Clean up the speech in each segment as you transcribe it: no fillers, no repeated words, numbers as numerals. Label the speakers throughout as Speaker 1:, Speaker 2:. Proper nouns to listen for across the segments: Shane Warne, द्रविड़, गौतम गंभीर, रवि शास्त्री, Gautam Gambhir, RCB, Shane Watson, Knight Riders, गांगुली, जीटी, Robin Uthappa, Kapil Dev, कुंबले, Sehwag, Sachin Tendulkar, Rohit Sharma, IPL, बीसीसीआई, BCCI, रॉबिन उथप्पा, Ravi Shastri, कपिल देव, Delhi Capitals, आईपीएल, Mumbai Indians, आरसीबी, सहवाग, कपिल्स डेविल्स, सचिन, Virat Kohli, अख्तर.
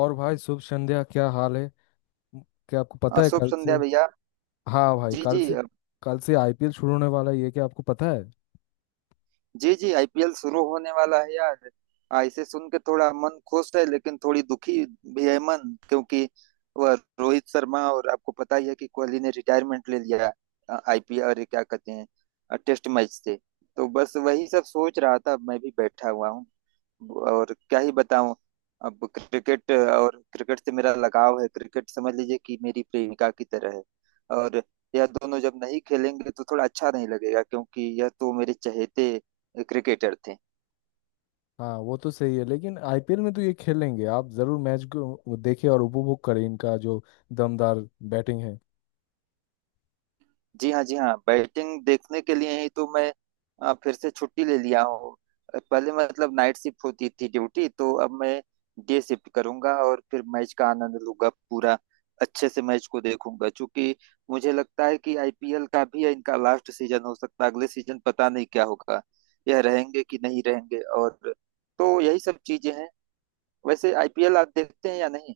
Speaker 1: और भाई, शुभ संध्या। क्या हाल है? म- क्या आपको पता है
Speaker 2: शुभ
Speaker 1: कल
Speaker 2: संध्या
Speaker 1: से?
Speaker 2: भैया।
Speaker 1: हाँ भाई,
Speaker 2: जी
Speaker 1: कल
Speaker 2: जी
Speaker 1: से। कल से आईपीएल शुरू होने वाला है, ये क्या आपको पता है?
Speaker 2: जी जी आईपीएल शुरू होने वाला है यार। इसे सुन के थोड़ा मन खुश है लेकिन थोड़ी दुखी भी है मन, क्योंकि वह रोहित शर्मा, और आपको पता ही है कि कोहली ने रिटायरमेंट ले लिया आईपीएल और ये क्या कहते हैं टेस्ट मैच से। तो बस वही सब सोच रहा था, मैं भी बैठा हुआ हूँ और क्या ही बताऊं। अब क्रिकेट, और क्रिकेट से मेरा लगाव है, क्रिकेट समझ लीजिए कि मेरी प्रेमिका की तरह है। और यह दोनों जब नहीं खेलेंगे तो थोड़ा अच्छा नहीं लगेगा, क्योंकि यह तो मेरे चहेते क्रिकेटर थे।
Speaker 1: हाँ, वो तो सही है, लेकिन आईपीएल में तो ये खेलेंगे। आप जरूर मैच को देखें और उपभोग करें इनका जो दमदार बैटिंग है।
Speaker 2: जी हाँ जी हाँ, बैटिंग देखने के लिए ही तो मैं फिर से छुट्टी ले लिया हूँ। पहले मतलब नाइट शिफ्ट होती थी ड्यूटी, तो अब मैं डे शिफ्ट करूंगा और फिर मैच का आनंद लूंगा पूरा अच्छे से, मैच को देखूंगा। क्योंकि मुझे लगता है कि आईपीएल का भी इनका लास्ट सीजन हो सकता है, अगले सीजन पता नहीं क्या होगा, यह रहेंगे कि नहीं रहेंगे। और तो यही सब चीजें हैं। वैसे आईपीएल आप देखते हैं या नहीं?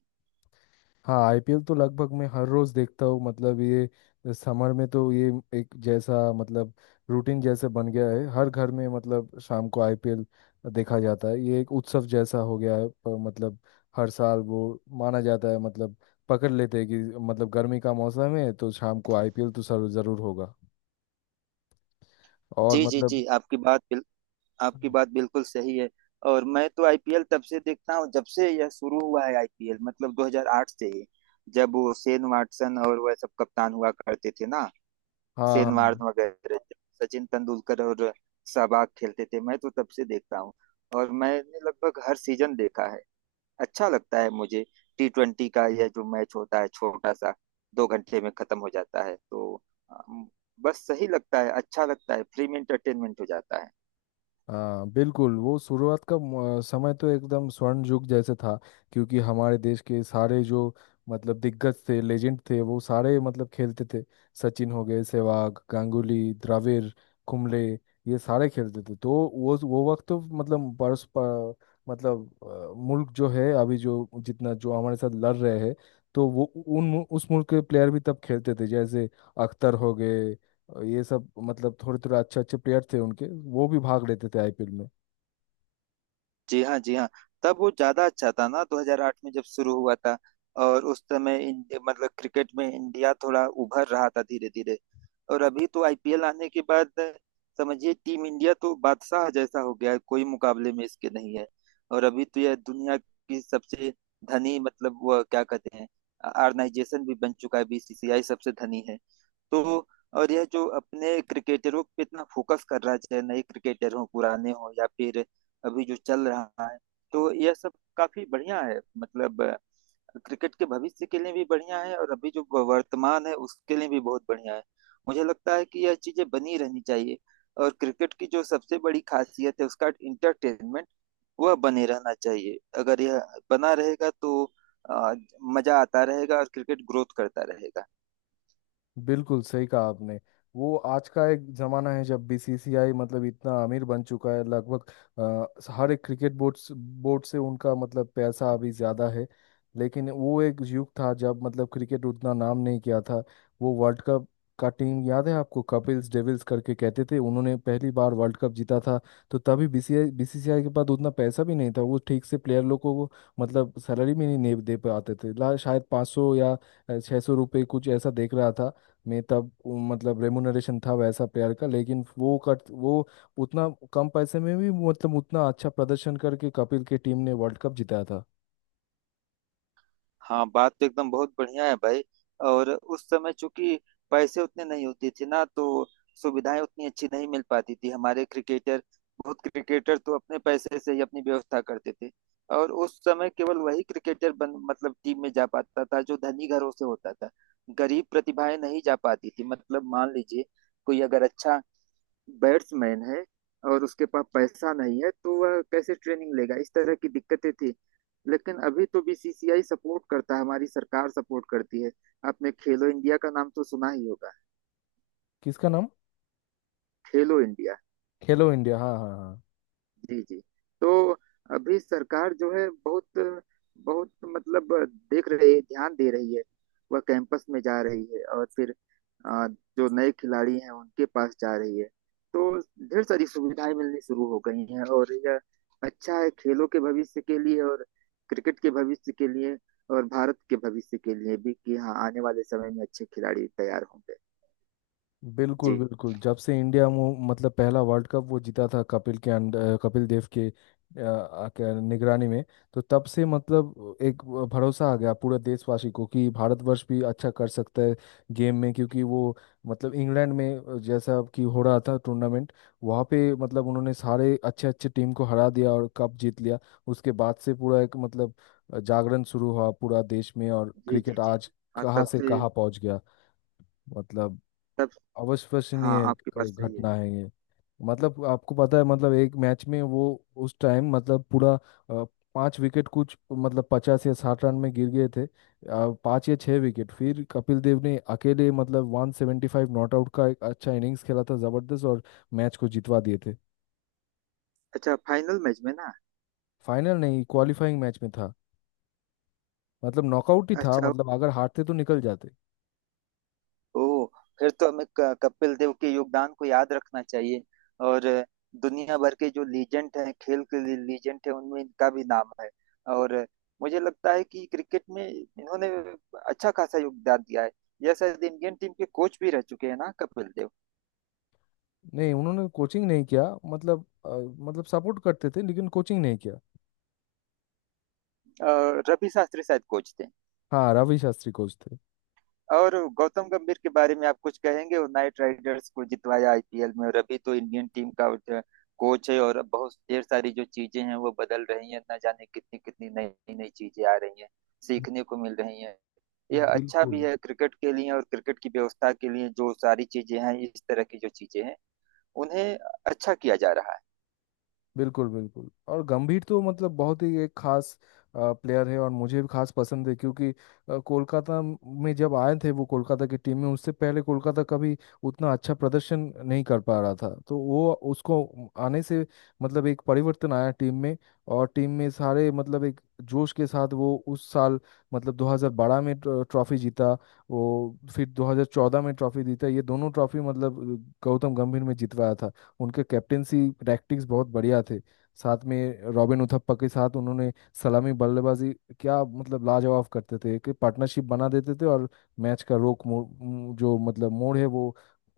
Speaker 1: हाँ, आईपीएल तो लगभग मैं हर रोज देखता हूँ। मतलब ये समर में तो ये एक जैसा, मतलब रूटीन जैसे बन गया है हर घर में। मतलब शाम को आईपीएल देखा जाता है। ये एक उत्सव जैसा हो गया है, पर मतलब हर साल वो माना जाता है। मतलब पकड़ लेते हैं कि मतलब गर्मी का मौसम है, तो शाम को आईपीएल तो जरूर होगा। और
Speaker 2: जी जी
Speaker 1: मतलब।
Speaker 2: जी, आपकी बात बिल्कुल सही है। और मैं तो आईपीएल तब से देखता हूँ जब से यह शुरू हुआ है, आईपीएल मतलब 2008 से ही, जब वो शेन वाटसन और वह सब कप्तान हुआ करते थे ना,
Speaker 1: हाँ,
Speaker 2: शेन
Speaker 1: हाँ,
Speaker 2: वार्न वगैरह, सचिन तेंदुलकर और सहवाग खेलते थे, मैं तो तब से देखता हूँ। और मैंने लगभग हर सीजन देखा है, अच्छा लगता है मुझे। T20 का यह जो मैच होता है छोटा सा, 2 घंटे में खत्म हो जाता है, तो अम, बस सही लगता है, अच्छा लगता है, फ्री में इंटरटेनमेंट हो जाता है।
Speaker 1: हाँ। बिल्कुल, वो शुरुआत का समय तो एकदम स्वर्ण युग जैसे था। क्योंकि हमारे देश के सारे जो मतलब दिग्गज थे, लेजेंड थे, वो सारे मतलब खेलते थे। सचिन हो गए, सहवाग, गांगुली, द्रविड़, कुंबले, ये सारे खेलते थे। तो वो वक्त तो मतलब मतलब मुल्क जो है अभी, जो जितना जो हमारे साथ लड़ रहे हैं, तो वो उन उस मुल्क के प्लेयर भी तब खेलते थे, जैसे अख्तर हो गए। और ये सब मतलब थोड़े थोड़े अच्छे अच्छे प्लेयर थे उनके, वो भी भाग लेते थे आईपीएल में।
Speaker 2: जी हाँ जी हाँ, तब वो ज्यादा अच्छा था ना, 2008 में जब शुरू हुआ था। और उस समय मतलब क्रिकेट में इंडिया थोड़ा उभर रहा था, धीरे धीरे। और अभी तो आईपीएल आने के बाद समझिए टीम इंडिया तो बादशाह जैसा हो गया है, कोई मुकाबले में इसके नहीं है। और अभी तो यह दुनिया की सबसे धनी मतलब वो क्या कहते हैं, ऑर्गेनाइजेशन भी बन चुका है, बीसीसीआई सबसे धनी है। तो और यह जो अपने क्रिकेटरों पे इतना फोकस कर रहा है, चाहे नए क्रिकेटर हो, पुराने हो, या फिर अभी जो चल रहा है, तो यह सब काफी बढ़िया है, मतलब क्रिकेट के भविष्य के लिए भी बढ़िया है, और अभी जो वर्तमान है उसके लिए भी बहुत बढ़िया है। मुझे लगता है कि यह चीजें बनी रहनी चाहिए। और क्रिकेट की जो सबसे बड़ी खासियत है उसका इंटरटेनमेंट, वह बने रहना चाहिए, अगर यह बना रहेगा तो अ, मजा आता रहेगा और क्रिकेट ग्रोथ करता रहेगा।
Speaker 1: बिल्कुल सही कहा आपने। वो आज का एक जमाना है जब बीसीसीआई मतलब इतना अमीर बन चुका है, लगभग हर एक क्रिकेट बोर्ड से उनका मतलब पैसा अभी ज्यादा है। लेकिन वो एक युग था जब मतलब क्रिकेट उतना नाम नहीं किया था। वो वर्ल्ड कप का टीम याद है आपको? कपिल्स डेविल्स करके कहते थे, उन्होंने पहली बार वर्ल्ड कप जीता था। तो तभी बीसीसीआई बीसीसीआई के पास उतना पैसा भी नहीं था। वो ठीक से प्लेयर लोग को मतलब सैलरी भी नहीं दे दे पाते थे। शायद 500 या 600 रुपये, कुछ ऐसा देख रहा था में, तब वो मतलब रेमुनरेशन था वैसा प्लेयर का। लेकिन वो उतना कम पैसे में भी मतलब उतना अच्छा प्रदर्शन करके कपिल के टीम ने वर्ल्ड कप जिताया था।
Speaker 2: हाँ, बात तो एकदम बहुत बढ़िया है भाई। और उस समय चूंकि पैसे उतने नहीं होते थे ना, तो सुविधाएं उतनी अच्छी नहीं मिल पाती थी हमारे क्रिकेटर, बहुत क्रिकेटर तो अपने पैसे से ही अपनी व्यवस्था करते थे। और उस समय केवल वही क्रिकेटर बन मतलब टीम में जा पाता था जो धनी घरों से होता था, गरीब प्रतिभाएं नहीं जा पाती थी। मतलब मान लीजिए कोई अगर अच्छा बैट्समैन है और उसके पास पैसा नहीं है, तो वह कैसे ट्रेनिंग लेगा, इस तरह की दिक्कतें थी। लेकिन अभी तो बीसीसीआई सपोर्ट करता है, हमारी सरकार सपोर्ट करती है। आपने खेलो इंडिया का नाम तो सुना ही होगा।
Speaker 1: किसका नाम?
Speaker 2: खेलो इंडिया,
Speaker 1: खेलो इंडिया, हाँ, हाँ, हाँ।
Speaker 2: जी जी। तो अभी सरकार जो है बहुत बहुत मतलब देख रही है, ध्यान दे रही है, वह कैंपस में जा रही है, और फिर अ, जो नए खिलाड़ी हैं उनके पास जा रही है। तो ढेर सारी सुविधाएं मिलनी शुरू हो गई हैं, और यह अच्छा है खेलों के भविष्य के लिए, और क्रिकेट के भविष्य के लिए, और भारत के भविष्य के लिए भी, कि हाँ आने वाले समय में अच्छे खिलाड़ी तैयार होंगे।
Speaker 1: बिल्कुल,
Speaker 2: जी
Speaker 1: बिल्कुल, जब से इंडिया मतलब पहला वर्ल्ड कप वो जीता था कपिल के अंडर, कपिल देव के निगरानी में, तो तब से मतलब एक भरोसा आ गया पूरे देशवासी को कि भारतवर्ष भी अच्छा कर सकता है गेम में। क्योंकि वो मतलब इंग्लैंड में जैसा कि हो रहा था टूर्नामेंट, वहाँ पे मतलब उन्होंने सारे अच्छे अच्छे टीम को हरा दिया और कप जीत लिया। उसके बाद से पूरा एक मतलब जागरण शुरू हुआ पूरा देश में, और
Speaker 2: जी जी,
Speaker 1: क्रिकेट
Speaker 2: जी
Speaker 1: आज
Speaker 2: हाँ,
Speaker 1: कहाँ
Speaker 2: तब
Speaker 1: से
Speaker 2: से,
Speaker 1: कहाँ पहुँच गया। मतलब
Speaker 2: तब। हाँ
Speaker 1: अविश्वसनीय
Speaker 2: आपकी बात
Speaker 1: एक
Speaker 2: सही है।
Speaker 1: घटना है ये। मतलब आपको पता है, मतलब एक मैच में वो उस टाइम मतलब पूरा अ, पांच विकेट कुछ, मतलब 50 या 60 रन में गिर गए थे, पांच या छह विकेट। फिर कपिल देव ने अकेले मतलब 175 नॉट आउट का एक अच्छा इनिंग्स खेला था जबरदस्त, और मैच को जितवा दिए थे।
Speaker 2: अच्छा, फाइनल मैच में ना?
Speaker 1: फाइनल नहीं, क्वालिफाइंग मैच में था। मतलब नॉकआउट ही था,
Speaker 2: अच्छा,
Speaker 1: मतलब अगर हारते तो निकल जाते।
Speaker 2: ओ, फिर तो हमें कपिल देव के योगदान को याद रखना चाहिए। और दुनिया भर के जो लीजेंड हैं, खेल के लिए लीजेंड हैं, उनमें इनका भी नाम है। और मुझे लगता है कि क्रिकेट में इन्होंने अच्छा खासा योगदान दिया है। यह शायद इंडियन टीम के कोच भी रह चुके हैं ना, कपिल देव?
Speaker 1: नहीं, उन्होंने कोचिंग नहीं किया। मतलब मतलब सपोर्ट करते थे लेकिन कोचिंग नहीं किया।
Speaker 2: अ, रवि शास्त्री शायद कोच थे।
Speaker 1: हाँ, रवि शास्त्री कोच थे।
Speaker 2: और गौतम गंभीर के बारे में आप कुछ कहेंगे? वो नाइट राइडर्स को जितवाया आईपीएल में, और अभी तो इंडियन टीम का जो कोच है, और बहुत ढेर सारी जो चीजें हैं वो बदल रही हैं, ना जाने कितनी कितनी नई नई चीजें आ रही हैं, सीखने को मिल रही हैं। यह अच्छा भी
Speaker 1: बिल्कुल।
Speaker 2: है क्रिकेट के लिए, और क्रिकेट की व्यवस्था के लिए, जो सारी चीजें हैं इस तरह की जो चीजें हैं उन्हें अच्छा किया जा रहा है।
Speaker 1: बिल्कुल, बिल्कुल, और गंभीर तो मतलब बहुत ही एक खास प्लेयर है, और मुझे भी खास पसंद है। क्योंकि कोलकाता में जब आए थे वो, कोलकाता की टीम में, उससे पहले कोलकाता कभी उतना अच्छा प्रदर्शन नहीं कर पा रहा था। तो वो उसको आने से मतलब एक परिवर्तन आया टीम में, और टीम में सारे मतलब एक जोश के साथ वो उस साल मतलब 2012 में ट्रॉफी जीता। वो फिर 2014 में ट्रॉफी जीता। ये दोनों ट्रॉफी मतलब गौतम गंभीर में जितवाया था। उनके कैप्टेंसी रैक्टिक्स बहुत बढ़िया थे। साथ में रॉबिन उथप्पा के साथ उन्होंने सलामी बल्लेबाजी क्या मतलब लाजवाब करते थे कि पार्टनरशिप बना देते थे। और मैच का रोक मोड़, जो मतलब मोड़ है वो,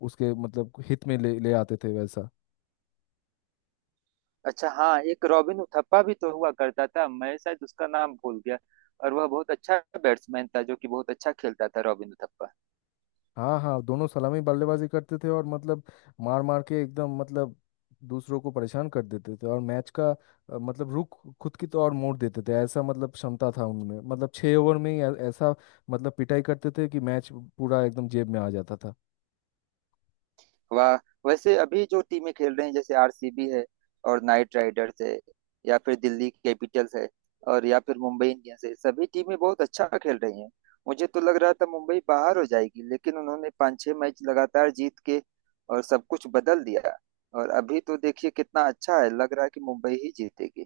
Speaker 1: उसके मतलब हित में ले ले आते थे वैसा।
Speaker 2: अच्छा, हाँ, एक रॉबिन उथप्पा भी तो हुआ करता था, मैं शायद उसका नाम भूल गया। और वह बहुत अच्छा बैट्समैन था, जो कि बहुत अच्छा खेलता था, रॉबिन उथप्पा।
Speaker 1: हाँ, हाँ, दोनों सलामी बल्लेबाजी करते थे। और मतलब मार मार के एकदम मतलब दूसरों को परेशान कर देते थे, और मैच का मतलब रुख खुद की तो और मोड़ देते थे। ऐसा मतलब क्षमता था उनमें, मतलब छः ओवर में ही ऐसा मतलब पिटाई करते थे कि मैच पूरा एकदम जेब में आ जाता था।
Speaker 2: वाह। वैसे अभी जो टीमें खेल रही हैं, जैसे आरसीबी है, और नाइट राइडर्स है, या फिर दिल्ली कैपिटल्स है, और या फिर मुंबई इंडियंस है, सभी टीमें बहुत अच्छा खेल रही हैं। मुझे तो लग रहा था मुंबई बाहर हो जाएगी, लेकिन उन्होंने पाँच छह मैच लगातार जीत के और सब कुछ बदल दिया, और अभी तो देखिए कितना अच्छा है, लग रहा है कि मुंबई ही जीतेगी।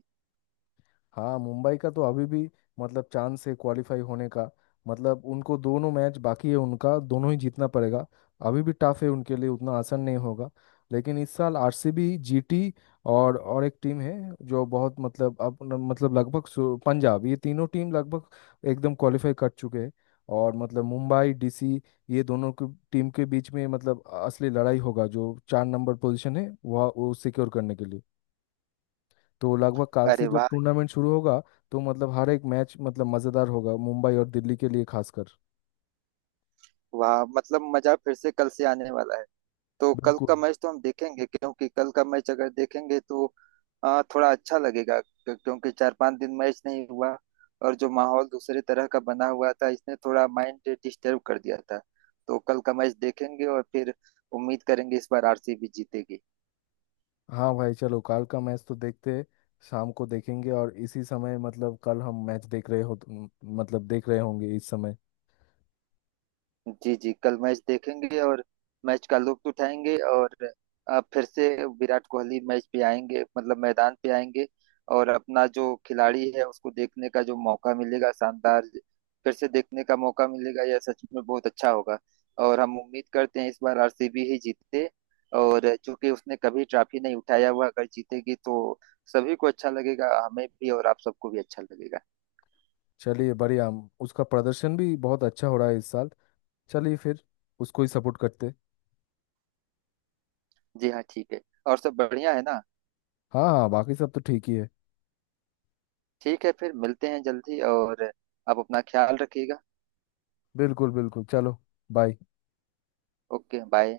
Speaker 1: हाँ, मुंबई का तो अभी भी मतलब चांस है क्वालिफाई होने का। मतलब उनको दोनों मैच बाकी है, उनका दोनों ही जीतना पड़ेगा। अभी भी टफ है उनके लिए, उतना आसान नहीं होगा। लेकिन इस साल आरसीबी, जीटी, और एक टीम है जो बहुत मतलब अब न- मतलब लगभग पंजाब, ये तीनों टीम लगभग एकदम क्वालिफाई कर चुके हैं। और मतलब मुंबई, डीसी, ये दोनों की टीम के बीच में मतलब असली लड़ाई होगा, जो चार नंबर पोजीशन है वह वो सिक्योर करने के लिए। तो लगभग काल से
Speaker 2: अरे
Speaker 1: जब
Speaker 2: वाह।
Speaker 1: टूर्नामेंट शुरू होगा, तो मतलब हर एक मैच मतलब मज़ेदार होगा, मुंबई और दिल्ली के लिए खासकर।
Speaker 2: वाह, मतलब मजा फिर से कल से आने वाला है। तो कल
Speaker 1: बिल्कुल।
Speaker 2: का मैच तो हम देखेंगे, क्योंकि कल का मैच अगर देखेंगे तो थोड़ा अच्छा लगेगा, क्योंकि चार पांच दिन मैच नहीं हुआ, और जो माहौल दूसरे तरह का बना हुआ था इसने थोड़ा माइंड डिस्टर्ब कर दिया था। तो कल का मैच देखेंगे और फिर उम्मीद करेंगे इस बार आरसीबी जीतेगी।
Speaker 1: हाँ भाई, चलो, कल का मैच तो देखते हैं। शाम को देखेंगे, और इसी समय मतलब कल हम मैच देख रहे हो, मतलब देख रहे होंगे इस समय।
Speaker 2: जी जी, कल मैच देखेंगे और मैच का लुत्फ उठाएंगे, और फिर से विराट कोहली मैच पे आएंगे, मतलब मैदान पे आएंगे। और अपना जो खिलाड़ी है उसको देखने का जो मौका मिलेगा शानदार, फिर से देखने का मौका मिलेगा, यह सच में बहुत अच्छा होगा। और हम उम्मीद करते हैं इस बार आरसीबी ही जीते, और चूंकि उसने कभी ट्रॉफी नहीं उठाया हुआ, अगर जीतेगी तो सभी को अच्छा लगेगा, हमें भी और आप सबको भी अच्छा लगेगा।
Speaker 1: चलिए बढ़िया, उसका प्रदर्शन भी बहुत अच्छा हो रहा है इस साल। चलिए फिर, उसको ही सपोर्ट करते।
Speaker 2: जी हाँ ठीक है, और सब बढ़िया है ना?
Speaker 1: हाँ, हाँ, बाकी सब तो ठीक ही है।
Speaker 2: ठीक है, फिर मिलते हैं जल्दी, और आप अपना ख्याल रखिएगा।
Speaker 1: बिल्कुल, बिल्कुल, चलो। बाय।
Speaker 2: Okay bye.